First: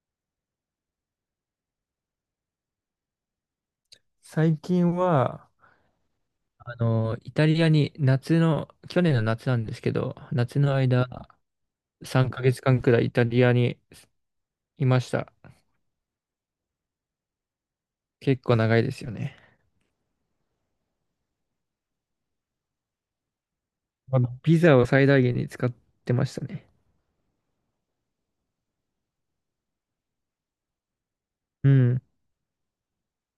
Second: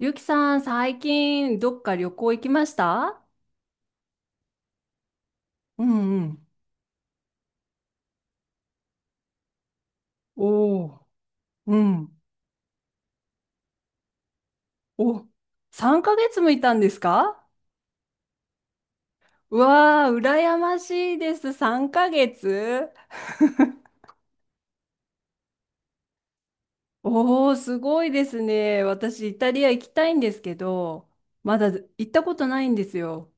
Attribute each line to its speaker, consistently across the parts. Speaker 1: ゆきさん、最近どっか旅行行きました？
Speaker 2: 最近は、
Speaker 1: うんうん。
Speaker 2: イタリアに去年の夏なんですけど、夏の
Speaker 1: おお、
Speaker 2: 間、
Speaker 1: うん。
Speaker 2: 3ヶ月間くらいイタリアにいまし
Speaker 1: お、
Speaker 2: た。
Speaker 1: 3ヶ月もいたんですか？
Speaker 2: 結構長いですよね。
Speaker 1: うわー、羨ましいです。3ヶ月。
Speaker 2: あのビザを最大限に使ってましたね。
Speaker 1: おー、すごいですね。私、イタリア行きたいんですけど、まだ
Speaker 2: う
Speaker 1: 行
Speaker 2: ん。
Speaker 1: ったことないんですよ。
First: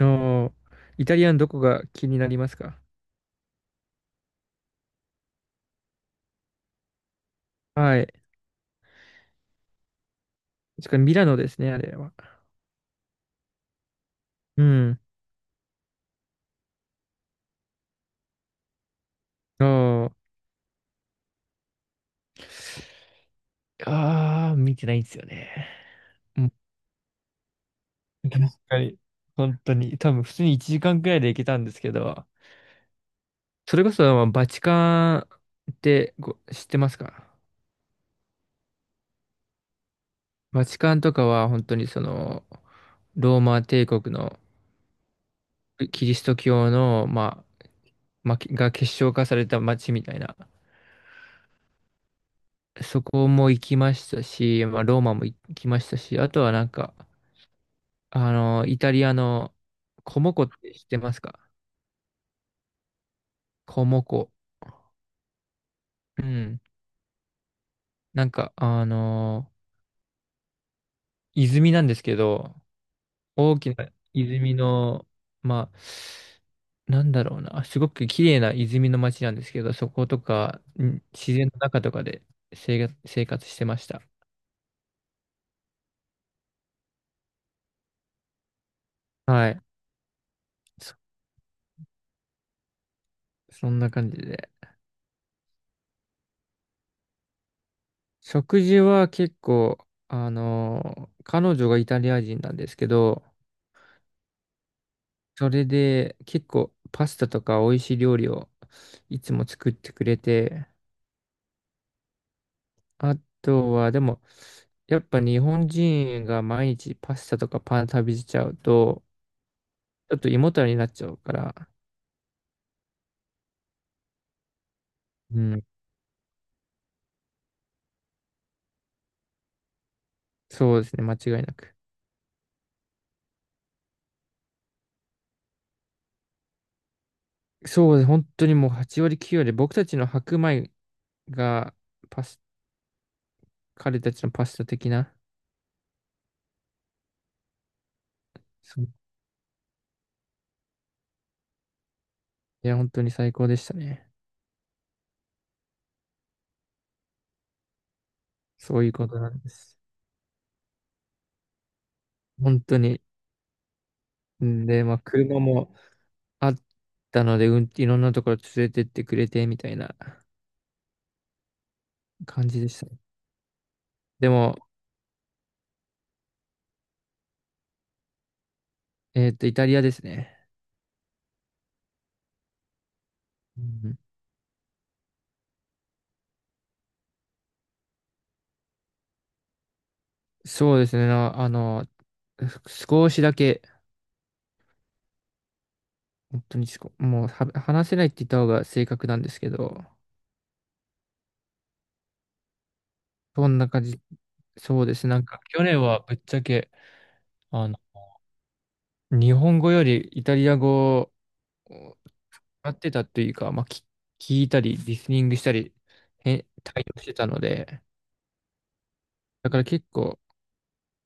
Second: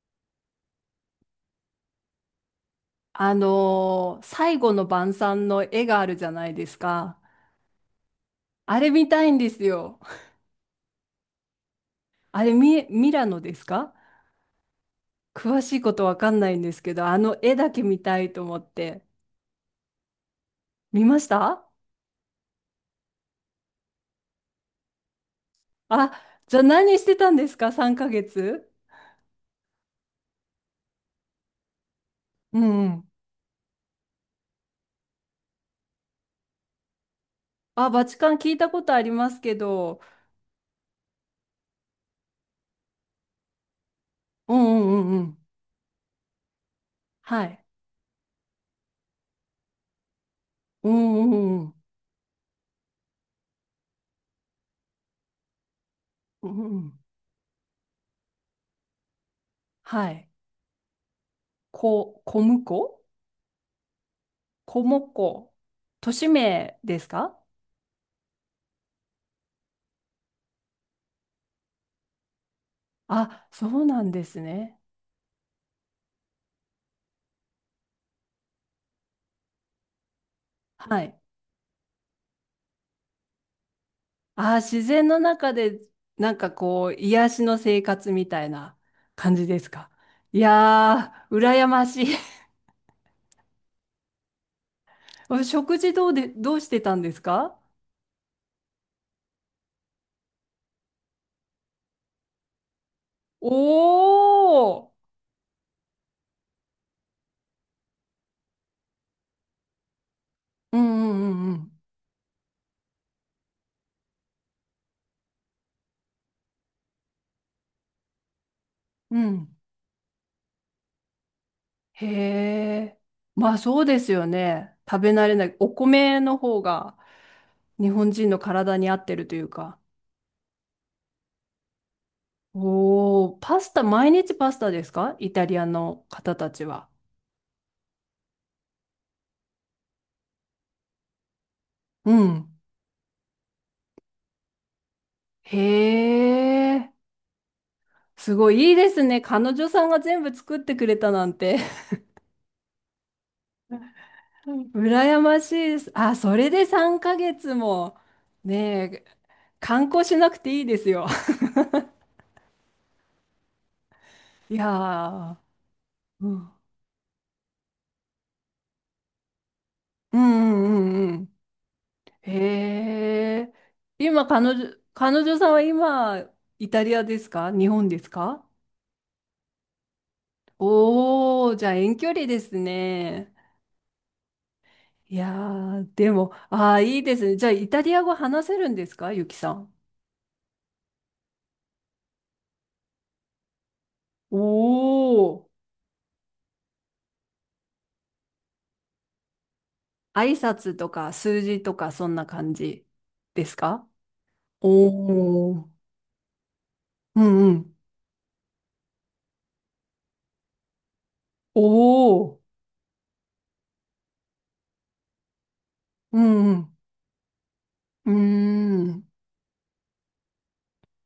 Speaker 2: おー。イタリアのどこが気になりますか？
Speaker 1: 最後の晩餐の絵があるじゃないですか。
Speaker 2: はい。
Speaker 1: あれ見たいんですよ。
Speaker 2: しかもミラノですね、あれは。
Speaker 1: あれ、ミラノですか？
Speaker 2: うん。
Speaker 1: 詳しいことわかんないんですけど、あの絵だけ見たいと思って。
Speaker 2: おー。
Speaker 1: 見ました？
Speaker 2: あー、見てないんですよね。
Speaker 1: あ、
Speaker 2: うん。
Speaker 1: じゃあ何してたんですか ?3 ヶ
Speaker 2: 確
Speaker 1: 月？
Speaker 2: かに。本当に。多分、普通に1時間くらいで行けたんですけど、
Speaker 1: うんうん。
Speaker 2: それこそ、まあバチカンってご知ってますか？
Speaker 1: あ、バチカン聞いたことありますけど、
Speaker 2: バチカンとかは本当にその、ローマ帝国の
Speaker 1: うんうんうんうん。
Speaker 2: キリスト教の、ま
Speaker 1: は
Speaker 2: あ、
Speaker 1: い。
Speaker 2: まあ、が結晶化された街みたいな、
Speaker 1: うんうんうんうん。
Speaker 2: そこも行きましたし、まあ、ローマも行きましたし、あと
Speaker 1: う
Speaker 2: は
Speaker 1: ん
Speaker 2: なん
Speaker 1: う
Speaker 2: か、
Speaker 1: ん、
Speaker 2: イタリアの
Speaker 1: は
Speaker 2: コ
Speaker 1: い。
Speaker 2: モコって知ってますか？
Speaker 1: 小婿。
Speaker 2: コモコ。
Speaker 1: 小婿。都
Speaker 2: う
Speaker 1: 市
Speaker 2: ん。
Speaker 1: 名ですか？
Speaker 2: なんか、泉なんですけど、
Speaker 1: あ、
Speaker 2: 大
Speaker 1: そ
Speaker 2: き
Speaker 1: う
Speaker 2: な
Speaker 1: なんです
Speaker 2: 泉
Speaker 1: ね。
Speaker 2: の、まあ、なんだろうな、すごく綺麗な泉の町なんですけど、そことか、
Speaker 1: はい。
Speaker 2: 自然の中とかで生活してました。
Speaker 1: ああ、自然の中で、なんかこう、癒しの生活みたいな感じ
Speaker 2: は
Speaker 1: で
Speaker 2: い。
Speaker 1: すか？い
Speaker 2: そ、
Speaker 1: やー、羨ましい。
Speaker 2: そんな感じで。
Speaker 1: お食事どうしてたんですか？
Speaker 2: 食事は結構、あの彼女がイタリア人なんですけど、
Speaker 1: おー。
Speaker 2: それで結構パスタとか美味しい料理をいつも作ってくれて、
Speaker 1: うんうんうん
Speaker 2: あとは、でも、やっぱ日本人が毎日パスタとかパン食べちゃうと、
Speaker 1: うん。うん。
Speaker 2: ちょっと胃もたれになっちゃうから、
Speaker 1: へえ。まあそうですよね。食べ慣れ
Speaker 2: う
Speaker 1: ない。
Speaker 2: ん、
Speaker 1: お米の方が日本人の体に合ってるというか。
Speaker 2: そうですね、間違いなく。
Speaker 1: おー、パスタ、毎日パスタですか？イタリアの方たちは。
Speaker 2: そうですね、本当にもう8割9割、僕たちの白米が
Speaker 1: う
Speaker 2: パス、
Speaker 1: ん。
Speaker 2: 彼たちのパスタ的な、
Speaker 1: へえ。すごいいい
Speaker 2: そ
Speaker 1: で
Speaker 2: う。
Speaker 1: すね。彼女さんが全部作ってくれたなんて。
Speaker 2: いや、本当に最高でした ね。
Speaker 1: 羨ましいです。あ、それで3ヶ月も、ね
Speaker 2: そういう
Speaker 1: え、
Speaker 2: ことなんです。
Speaker 1: 観光しなくていいですよ。
Speaker 2: 本当に。
Speaker 1: い
Speaker 2: ん
Speaker 1: や
Speaker 2: で、まあ、
Speaker 1: ー、
Speaker 2: 車も
Speaker 1: う
Speaker 2: あ
Speaker 1: ん、
Speaker 2: ったので、うん、いろんなところ連れてってくれて、みたいな
Speaker 1: うんうんうんうん。
Speaker 2: 感じでし
Speaker 1: へ
Speaker 2: たね。
Speaker 1: え、今
Speaker 2: で
Speaker 1: 彼
Speaker 2: も、
Speaker 1: 女、彼女さんは今、イタリアですか？日本ですか？
Speaker 2: イタリアですね。
Speaker 1: おー、じゃあ遠距離ですね。
Speaker 2: うん。
Speaker 1: いやー、でも、いいですね。じゃあイタリア語話せるんですかゆきさん？
Speaker 2: そうですね。なあの、少しだけ、
Speaker 1: おー。
Speaker 2: 本当にすこもうは話せないって言った方が正確なんですけど、
Speaker 1: 挨拶とか数字とかそんな感じで
Speaker 2: そ
Speaker 1: す
Speaker 2: んな感
Speaker 1: か？
Speaker 2: じ、そうですね。なんか
Speaker 1: お
Speaker 2: 去
Speaker 1: ー。
Speaker 2: 年はぶっちゃけ、
Speaker 1: うんう
Speaker 2: あ
Speaker 1: ん。
Speaker 2: の、日本語よりイタリア語を
Speaker 1: おー。
Speaker 2: 使ってたというか、まあ、聞いたり、リスニングしたり、
Speaker 1: う
Speaker 2: へ
Speaker 1: ん
Speaker 2: 対応してたので、
Speaker 1: うん。うーん。
Speaker 2: だから結構、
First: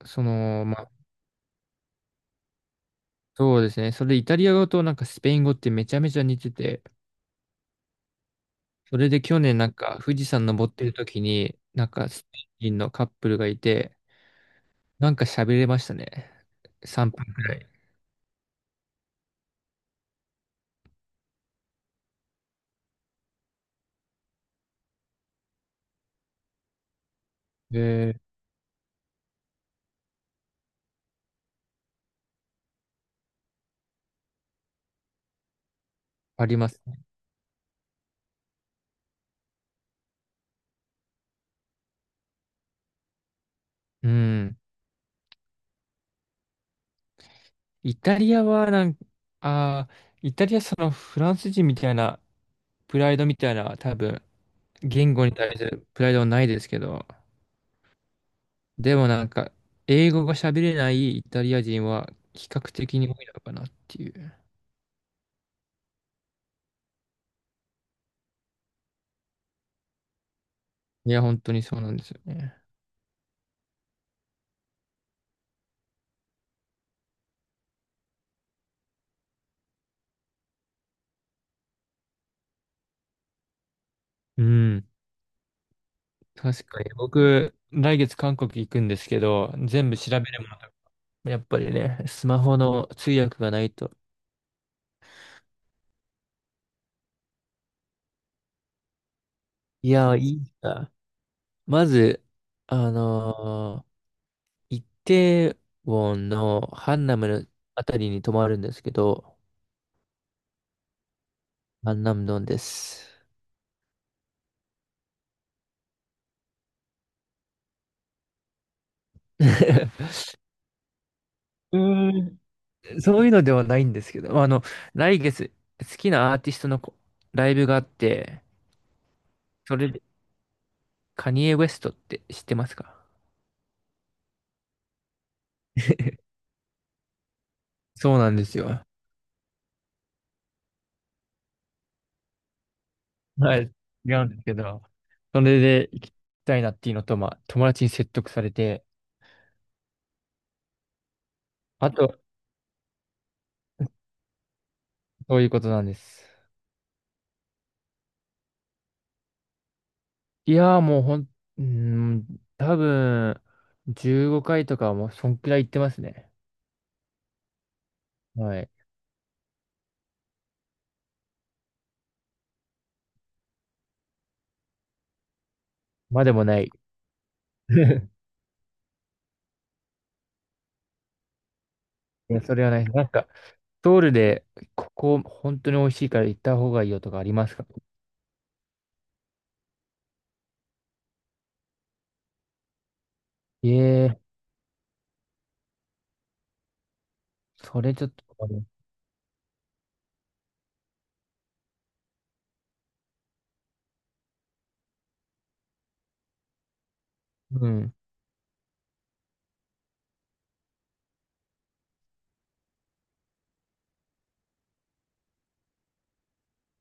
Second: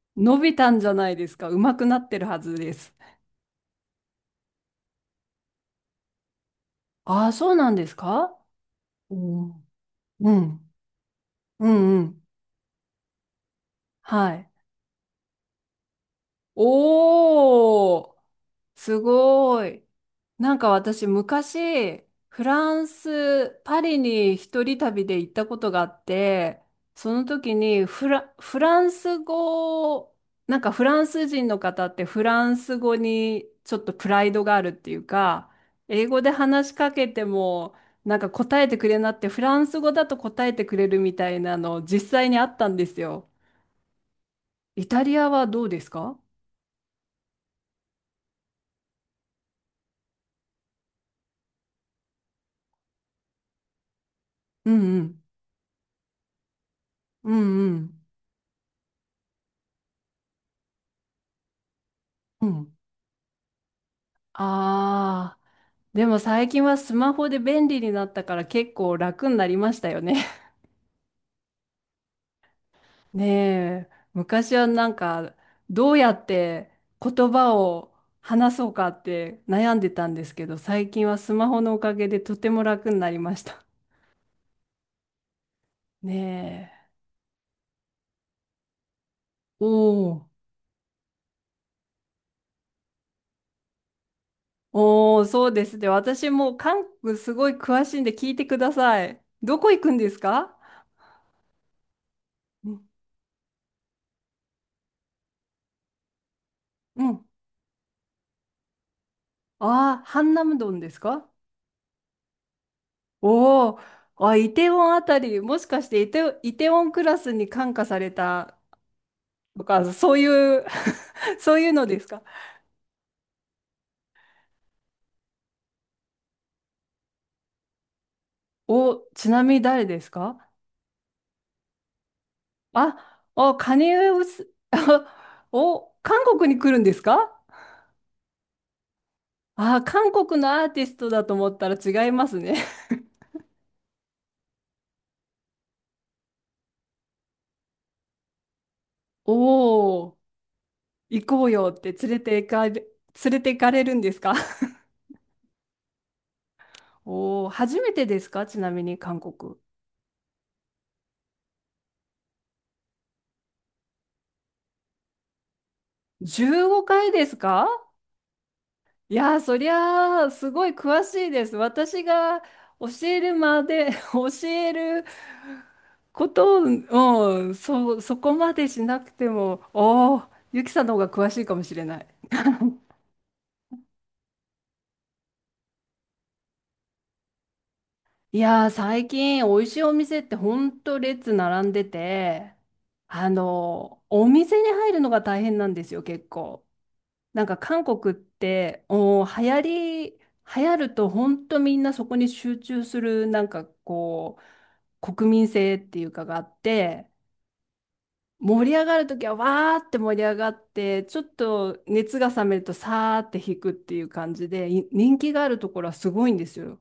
Speaker 2: そ
Speaker 1: 伸び
Speaker 2: の、
Speaker 1: た
Speaker 2: ま
Speaker 1: んじ
Speaker 2: あ、
Speaker 1: ゃないですか。上手くなってるはずです。
Speaker 2: そうですね。それでイタリア語となんかスペイン語ってめちゃめちゃ似てて、
Speaker 1: ああ、そうなんですか？
Speaker 2: それで去
Speaker 1: おー。
Speaker 2: 年なんか富士
Speaker 1: う
Speaker 2: 山登
Speaker 1: ん。
Speaker 2: ってる時に、
Speaker 1: う
Speaker 2: なん
Speaker 1: んう
Speaker 2: か
Speaker 1: ん。
Speaker 2: スペイン人のカップルがいて、
Speaker 1: はい。
Speaker 2: なんか喋れましたね。3分くらい。
Speaker 1: おー。すごい。なんか私昔、フランス、パリに一人旅で行ったことがあって、その時にフ
Speaker 2: え、
Speaker 1: ラ、フランス語を、なんかフランス人の方ってフランス語にちょっとプライドがあるっていうか、英語で
Speaker 2: あり
Speaker 1: 話
Speaker 2: ま
Speaker 1: し
Speaker 2: す
Speaker 1: か
Speaker 2: ね。
Speaker 1: けても、なんか答えてくれなってフランス語だと答えてくれるみたいなの実際にあったんですよ。
Speaker 2: うん。
Speaker 1: イタリアはどうですか？
Speaker 2: イタリアはなんか、ああ、イタリアそのフランス人みたいなプライドみたいな多分
Speaker 1: うんう
Speaker 2: 言
Speaker 1: ん。
Speaker 2: 語に対するプライドはないですけど、
Speaker 1: うんうん。
Speaker 2: でもなんか英語が喋れないイタリア人は
Speaker 1: う
Speaker 2: 比較
Speaker 1: ん。
Speaker 2: 的に多いのかなっていう。
Speaker 1: ああ。でも最近はスマホで便利になったから結構楽になりましたよね。
Speaker 2: いや、本当にそうなんですよね。
Speaker 1: ねえ、昔はなんかどうやって言葉を話そうかって悩んでたんですけど、最近はスマホのおかげでとても楽になりました。
Speaker 2: うん。確
Speaker 1: ねえ。
Speaker 2: かに僕、来月韓国行くんですけど、
Speaker 1: お
Speaker 2: 全部調べ
Speaker 1: お、
Speaker 2: るものとか、やっぱりね、スマホの通訳がないと。
Speaker 1: おお、そうですね。私もう韓国すごい詳しいんで聞いてください。どこ行
Speaker 2: い
Speaker 1: くんで
Speaker 2: や
Speaker 1: す
Speaker 2: ー、いい
Speaker 1: か？
Speaker 2: な。まず、
Speaker 1: うん。
Speaker 2: あのイテウォンのハ
Speaker 1: う
Speaker 2: ンナ
Speaker 1: ん。
Speaker 2: ムのあたりに泊まるんですけど、
Speaker 1: ああー、ハンナムドンですか？
Speaker 2: ハンナムドンです。
Speaker 1: おお、あ、イテウォンあたり、もしかしてイテウォンクラスに感化されたとか、そう いう そういう
Speaker 2: う
Speaker 1: のですか？
Speaker 2: ーん、そういうのではないんですけど、来月、好きなアーティストのライブがあって、
Speaker 1: お、ちなみに
Speaker 2: そ
Speaker 1: 誰
Speaker 2: れ
Speaker 1: で
Speaker 2: で、
Speaker 1: すか？
Speaker 2: カニエ・ウェストって知ってますか？
Speaker 1: あ、おカニエウス、お、韓 国に来るんですか？
Speaker 2: そうなんですよ。
Speaker 1: あ、韓国のアーティストだと思ったら違いますね。
Speaker 2: はい、違うんですけど、それで行きたいなっていうのと、まあ、友達に説得されて、
Speaker 1: おお、行こうよっ
Speaker 2: あ
Speaker 1: て
Speaker 2: と、
Speaker 1: 連れて行かれるんですか？
Speaker 2: そういうことなんです。
Speaker 1: お おー、初めてですかちなみに韓国？
Speaker 2: いやー、もうほん、うーん、多分、15回とかはもう、そんくらい行ってますね。
Speaker 1: 15回ですか？
Speaker 2: はい。
Speaker 1: いやー、そりゃあ、すごい詳しいです。私が教えるまで、教える
Speaker 2: まあ
Speaker 1: こ
Speaker 2: でもな
Speaker 1: と
Speaker 2: い。
Speaker 1: を、うん、そ、そこまでしなくても、おーゆきさんの方が詳しいかもしれない。
Speaker 2: いや、それはない。なんか、ソウルで、ここ、本当に美味しいから行った方がいいよとかありますか？
Speaker 1: いやー、最近、美味しいお店ってほんと列並んでて、あの、
Speaker 2: ええ
Speaker 1: お店に入るのが大変なんですよ、結構。なんか
Speaker 2: ー、そ
Speaker 1: 韓
Speaker 2: れちょっ
Speaker 1: 国っ
Speaker 2: と困る、
Speaker 1: ておー流行り流行ると本当みんなそこに集中するなんかこう国民性っていうかがあって
Speaker 2: うん。
Speaker 1: 盛り上がる時はわーって盛り上がってちょっと熱が冷めるとさーって引くっていう感じでい人気があるところはすごいんですよ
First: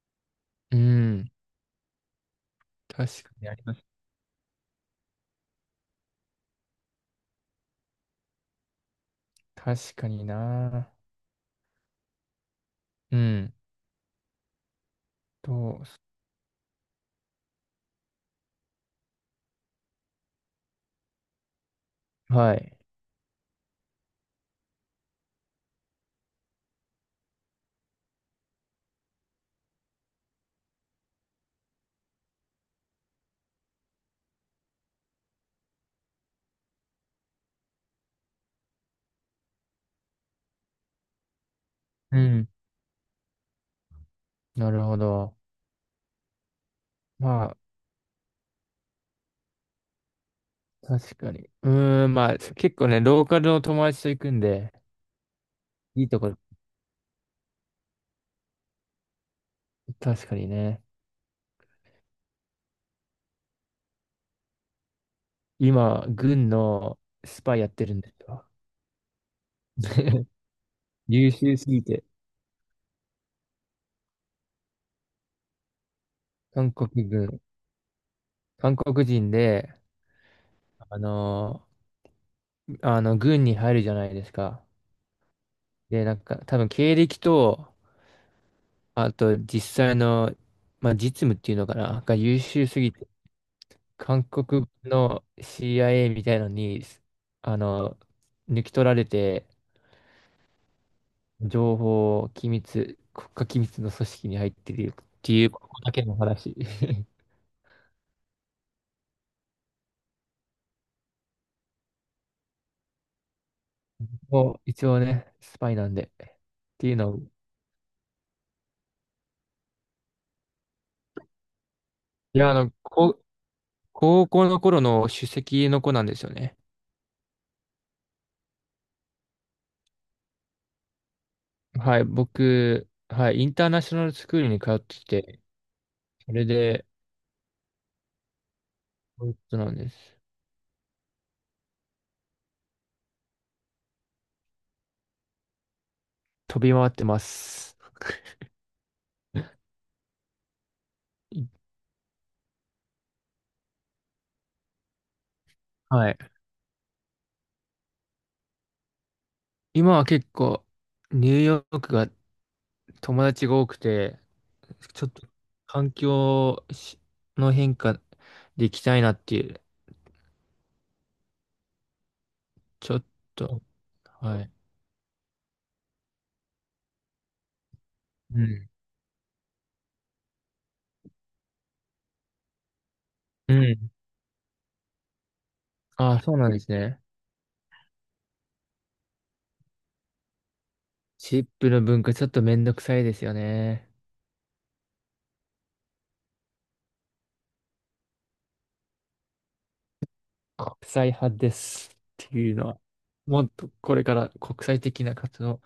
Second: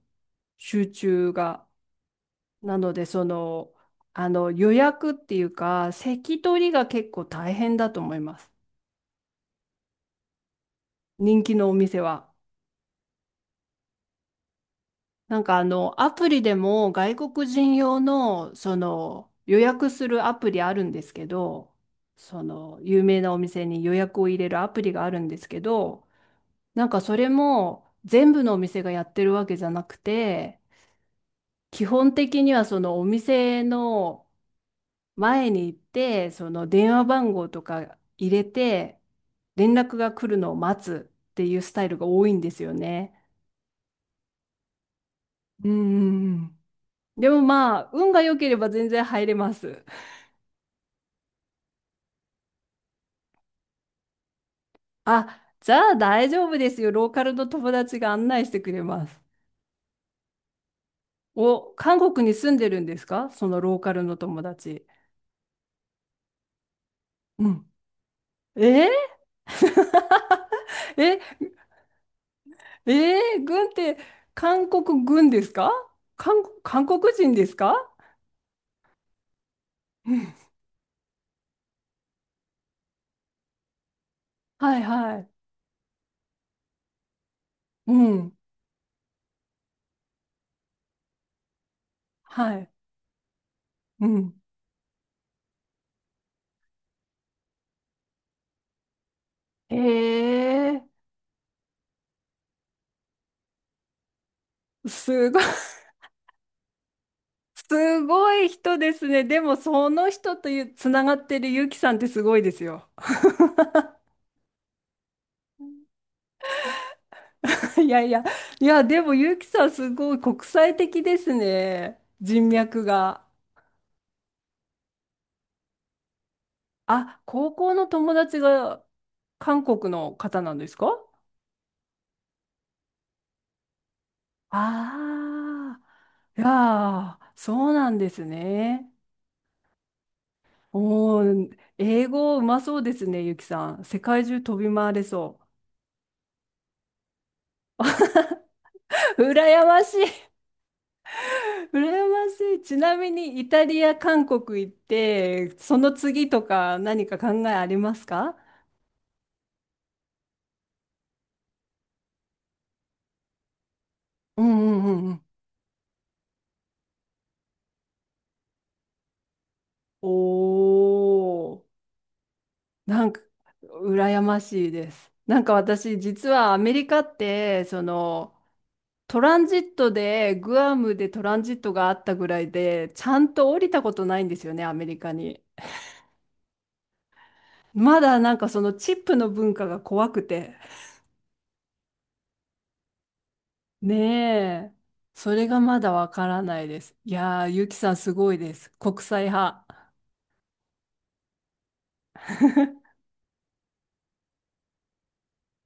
Speaker 2: う
Speaker 1: 集
Speaker 2: ん。
Speaker 1: 中が。なので
Speaker 2: 確かにあります。
Speaker 1: あの予約っていうか席取りが結構大変だと思います
Speaker 2: 確かにな。
Speaker 1: 人気のお店は。
Speaker 2: うん。
Speaker 1: なんか
Speaker 2: と、
Speaker 1: アプリでも外国人用の、その、予約するアプリあるんですけど、そ
Speaker 2: はい。
Speaker 1: の、有名なお店に予約を入れるアプリがあるんですけど、なんかそれも全部のお店がやってるわけじゃなくて、基本的にはそのお店の前に行って、その電話番号とか入れて、連絡が来るのを待つっていうスタイルが
Speaker 2: う
Speaker 1: 多いん
Speaker 2: ん。
Speaker 1: ですよね。
Speaker 2: なるほど。
Speaker 1: うんうんうん。でも
Speaker 2: まあ、
Speaker 1: まあ、運が良ければ全然入れます。
Speaker 2: 確かに。うーん、まあ、結構ね、ローカルの友達と行くんで、
Speaker 1: あ、じゃあ
Speaker 2: いいと
Speaker 1: 大
Speaker 2: こ、ろ
Speaker 1: 丈夫ですよ。ローカルの友達が案内してくれます。
Speaker 2: 確かにね。
Speaker 1: お、韓国に住んでるんですかそのローカルの友達？
Speaker 2: 今、軍のス
Speaker 1: う
Speaker 2: パイ
Speaker 1: ん。
Speaker 2: やってるんですよ。
Speaker 1: えー、え、
Speaker 2: 優秀すぎて、
Speaker 1: えー、軍って韓国軍ですか？韓国、
Speaker 2: 韓
Speaker 1: 韓
Speaker 2: 国
Speaker 1: 国人
Speaker 2: 軍、
Speaker 1: ですか？
Speaker 2: 韓国人で、
Speaker 1: うん
Speaker 2: あの軍に入るじゃないですか。
Speaker 1: はいはい。
Speaker 2: で、なんか、多分経歴と、
Speaker 1: うん。
Speaker 2: あと実際の、まあ、実務っていうのかな、が優
Speaker 1: は
Speaker 2: 秀
Speaker 1: い。
Speaker 2: すぎて
Speaker 1: う
Speaker 2: 韓
Speaker 1: ん。
Speaker 2: 国の CIA みたいのに、あの、抜き取られて、
Speaker 1: え
Speaker 2: 情報機密、国家機密の組織に入って
Speaker 1: ー、
Speaker 2: るっ
Speaker 1: す
Speaker 2: て
Speaker 1: ごい。
Speaker 2: いう、ここだけの話。
Speaker 1: すごい人ですね。でも、その人というつながってるゆきさんってすごいですよ。
Speaker 2: もう一応ね、スパイなんで。っていうのを、
Speaker 1: いやいや、いや、でもゆきさんすごい国際的ですね。
Speaker 2: い
Speaker 1: 人
Speaker 2: や、
Speaker 1: 脈
Speaker 2: 高
Speaker 1: が。
Speaker 2: 高校の頃の首席の子なんですよね。
Speaker 1: あ、高校の友達が韓国の方なんですか？
Speaker 2: はい、僕、はい、インターナショナルスクールに通ってて、
Speaker 1: ああ
Speaker 2: そ
Speaker 1: ー、い
Speaker 2: れで、
Speaker 1: やー、そうなんですね。
Speaker 2: そういうことなんです。
Speaker 1: おー、英語うまそうですね、ゆきさん。世界中飛び回れそ
Speaker 2: 飛び回ってます。
Speaker 1: う。羨ましい。羨ましい。ちなみにイタリア、韓国行って、その
Speaker 2: はい。
Speaker 1: 次とか何か考えありますか？
Speaker 2: 今は結構ニューヨークが友達が多くて、
Speaker 1: うんうんう
Speaker 2: ちょ
Speaker 1: ん
Speaker 2: っ
Speaker 1: うん。
Speaker 2: と環境しの変化で行きたいなっていう、
Speaker 1: おー、
Speaker 2: ちょっ
Speaker 1: なんか
Speaker 2: と、
Speaker 1: 羨ま
Speaker 2: はい。
Speaker 1: しいです。なんか私実はアメリカってその
Speaker 2: うん。
Speaker 1: トランジットでグアムでトランジットがあったぐらいでちゃんと
Speaker 2: う
Speaker 1: 降りた
Speaker 2: ん。
Speaker 1: ことないんですよねアメリカに。
Speaker 2: ああ、そうなんですね。
Speaker 1: まだなんかそのチップの文化が怖くて。
Speaker 2: チップの文化ちょっとめんどくさいですよね。
Speaker 1: ねえ。それがまだわからないです。いやー、ゆきさんすごいです。国際派。
Speaker 2: 国際派ですっていうのは、もっとこれから国際的な活動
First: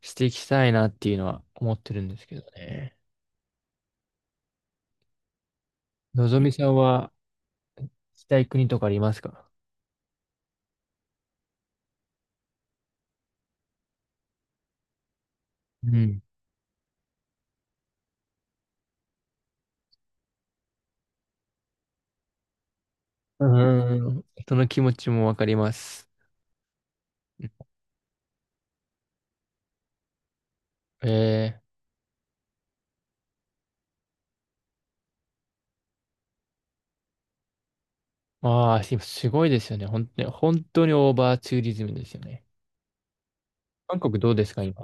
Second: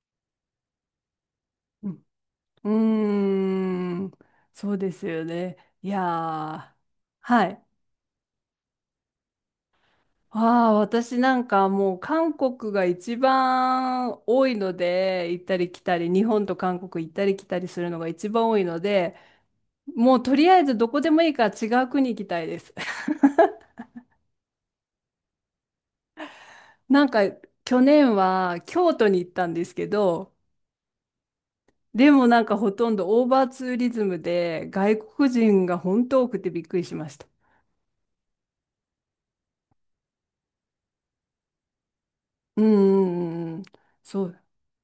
Speaker 2: していきたいなっていうのは思っ
Speaker 1: う
Speaker 2: てる
Speaker 1: ん、
Speaker 2: んですけど
Speaker 1: う
Speaker 2: ね。
Speaker 1: ーん、そうですよね。いや
Speaker 2: のぞみさ
Speaker 1: ー、
Speaker 2: んは
Speaker 1: はい。
Speaker 2: したい国とかありますか？
Speaker 1: ああ、私なんかもう韓国が一番多いので、行ったり来
Speaker 2: う
Speaker 1: たり、
Speaker 2: ん。
Speaker 1: 日本と韓国行ったり来たりするのが一番多いので、もうとりあえずどこでもいいから違う国行きたいです。
Speaker 2: うーん、人の気持ちもわかります。
Speaker 1: なんか去年は京都に行ったんですけど、
Speaker 2: ええー。
Speaker 1: でもなんかほとんどオーバーツーリズムで外国人が本当多くてびっくりしました。
Speaker 2: ああ、今すごいですよね。本当に、本当にオーバーツーリズムですよね。
Speaker 1: うんうんうんうん。
Speaker 2: 韓国
Speaker 1: そ
Speaker 2: どう
Speaker 1: う。
Speaker 2: ですか、今。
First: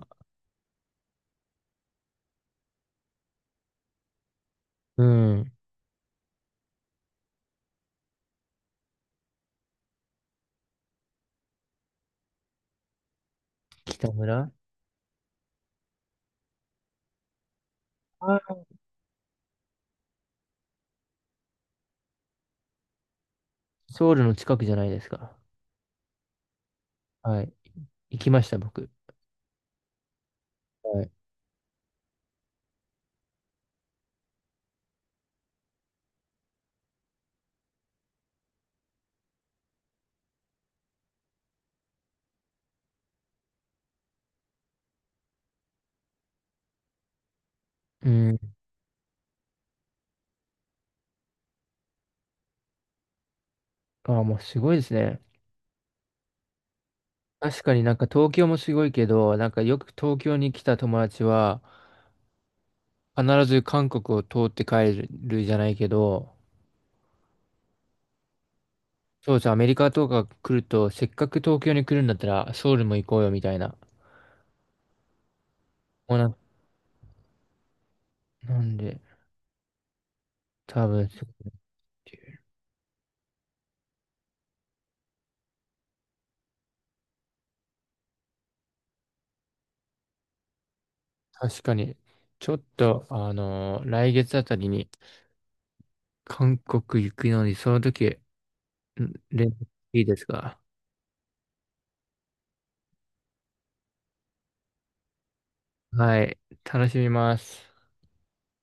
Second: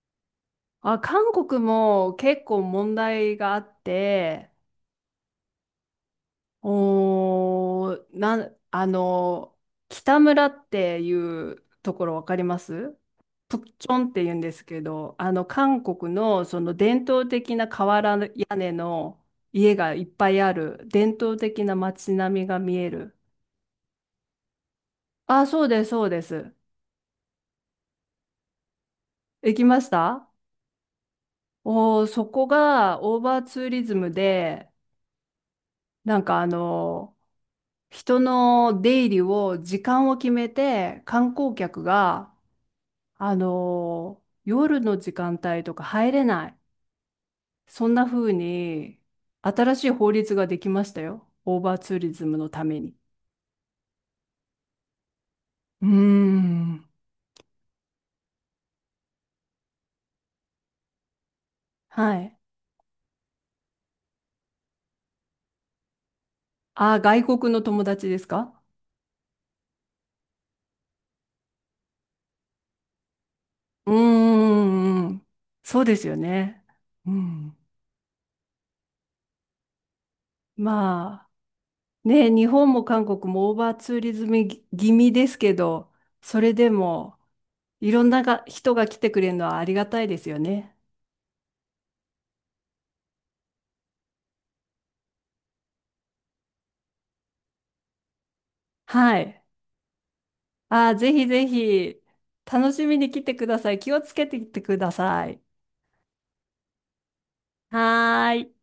Speaker 1: あ、韓国も結構問題があって、
Speaker 2: うん、
Speaker 1: おー、なん、あの、北村っていうところわかります？プッチョン
Speaker 2: 北
Speaker 1: って言うん
Speaker 2: 村。
Speaker 1: ですけど、あの、韓国のその伝統的な瓦
Speaker 2: あ
Speaker 1: 屋
Speaker 2: ー、
Speaker 1: 根の家がいっぱいある伝統的な街並みが見える。
Speaker 2: ソウルの近くじゃないですか。
Speaker 1: あ、そうです、そうです。
Speaker 2: はい。行きました、僕。
Speaker 1: 行きました？
Speaker 2: はい。
Speaker 1: おー、そこがオーバーツーリズムで、なんかあの、人の出入りを時間を決めて、観光客が、夜の時間帯とか入れない。そんな
Speaker 2: う
Speaker 1: 風
Speaker 2: ん。
Speaker 1: に、新しい法律ができましたよ。オーバーツーリズムのために。
Speaker 2: ああ、もうすごいですね。
Speaker 1: うーん。
Speaker 2: 確かになんか東京もすごいけど、なんかよく東京に来た友達は、
Speaker 1: はい。
Speaker 2: 必ず韓国を通って帰るじゃないけど、
Speaker 1: あ外国の友達ですか？
Speaker 2: そうです。アメリカとか来ると、せっかく東京に来るんだったら、ソウルも行こうよ、みたいな。
Speaker 1: うーん。そうですよ
Speaker 2: もうな、
Speaker 1: ね。うん。
Speaker 2: なんで、多分
Speaker 1: ま
Speaker 2: そ
Speaker 1: あ。
Speaker 2: うって
Speaker 1: ね、
Speaker 2: いう、
Speaker 1: 日本も韓国もオーバーツーリズム気味ですけど、それでもいろんなが人が来てくれるのはありがたいですよね。
Speaker 2: 確かに、ちょっと、来月あたりに、韓国行くのに、その時、
Speaker 1: はい。
Speaker 2: 連絡いいですか？
Speaker 1: あー、ぜひぜひ楽しみに来てください。気をつけてきてください。
Speaker 2: はい、楽しみます。
Speaker 1: はーい。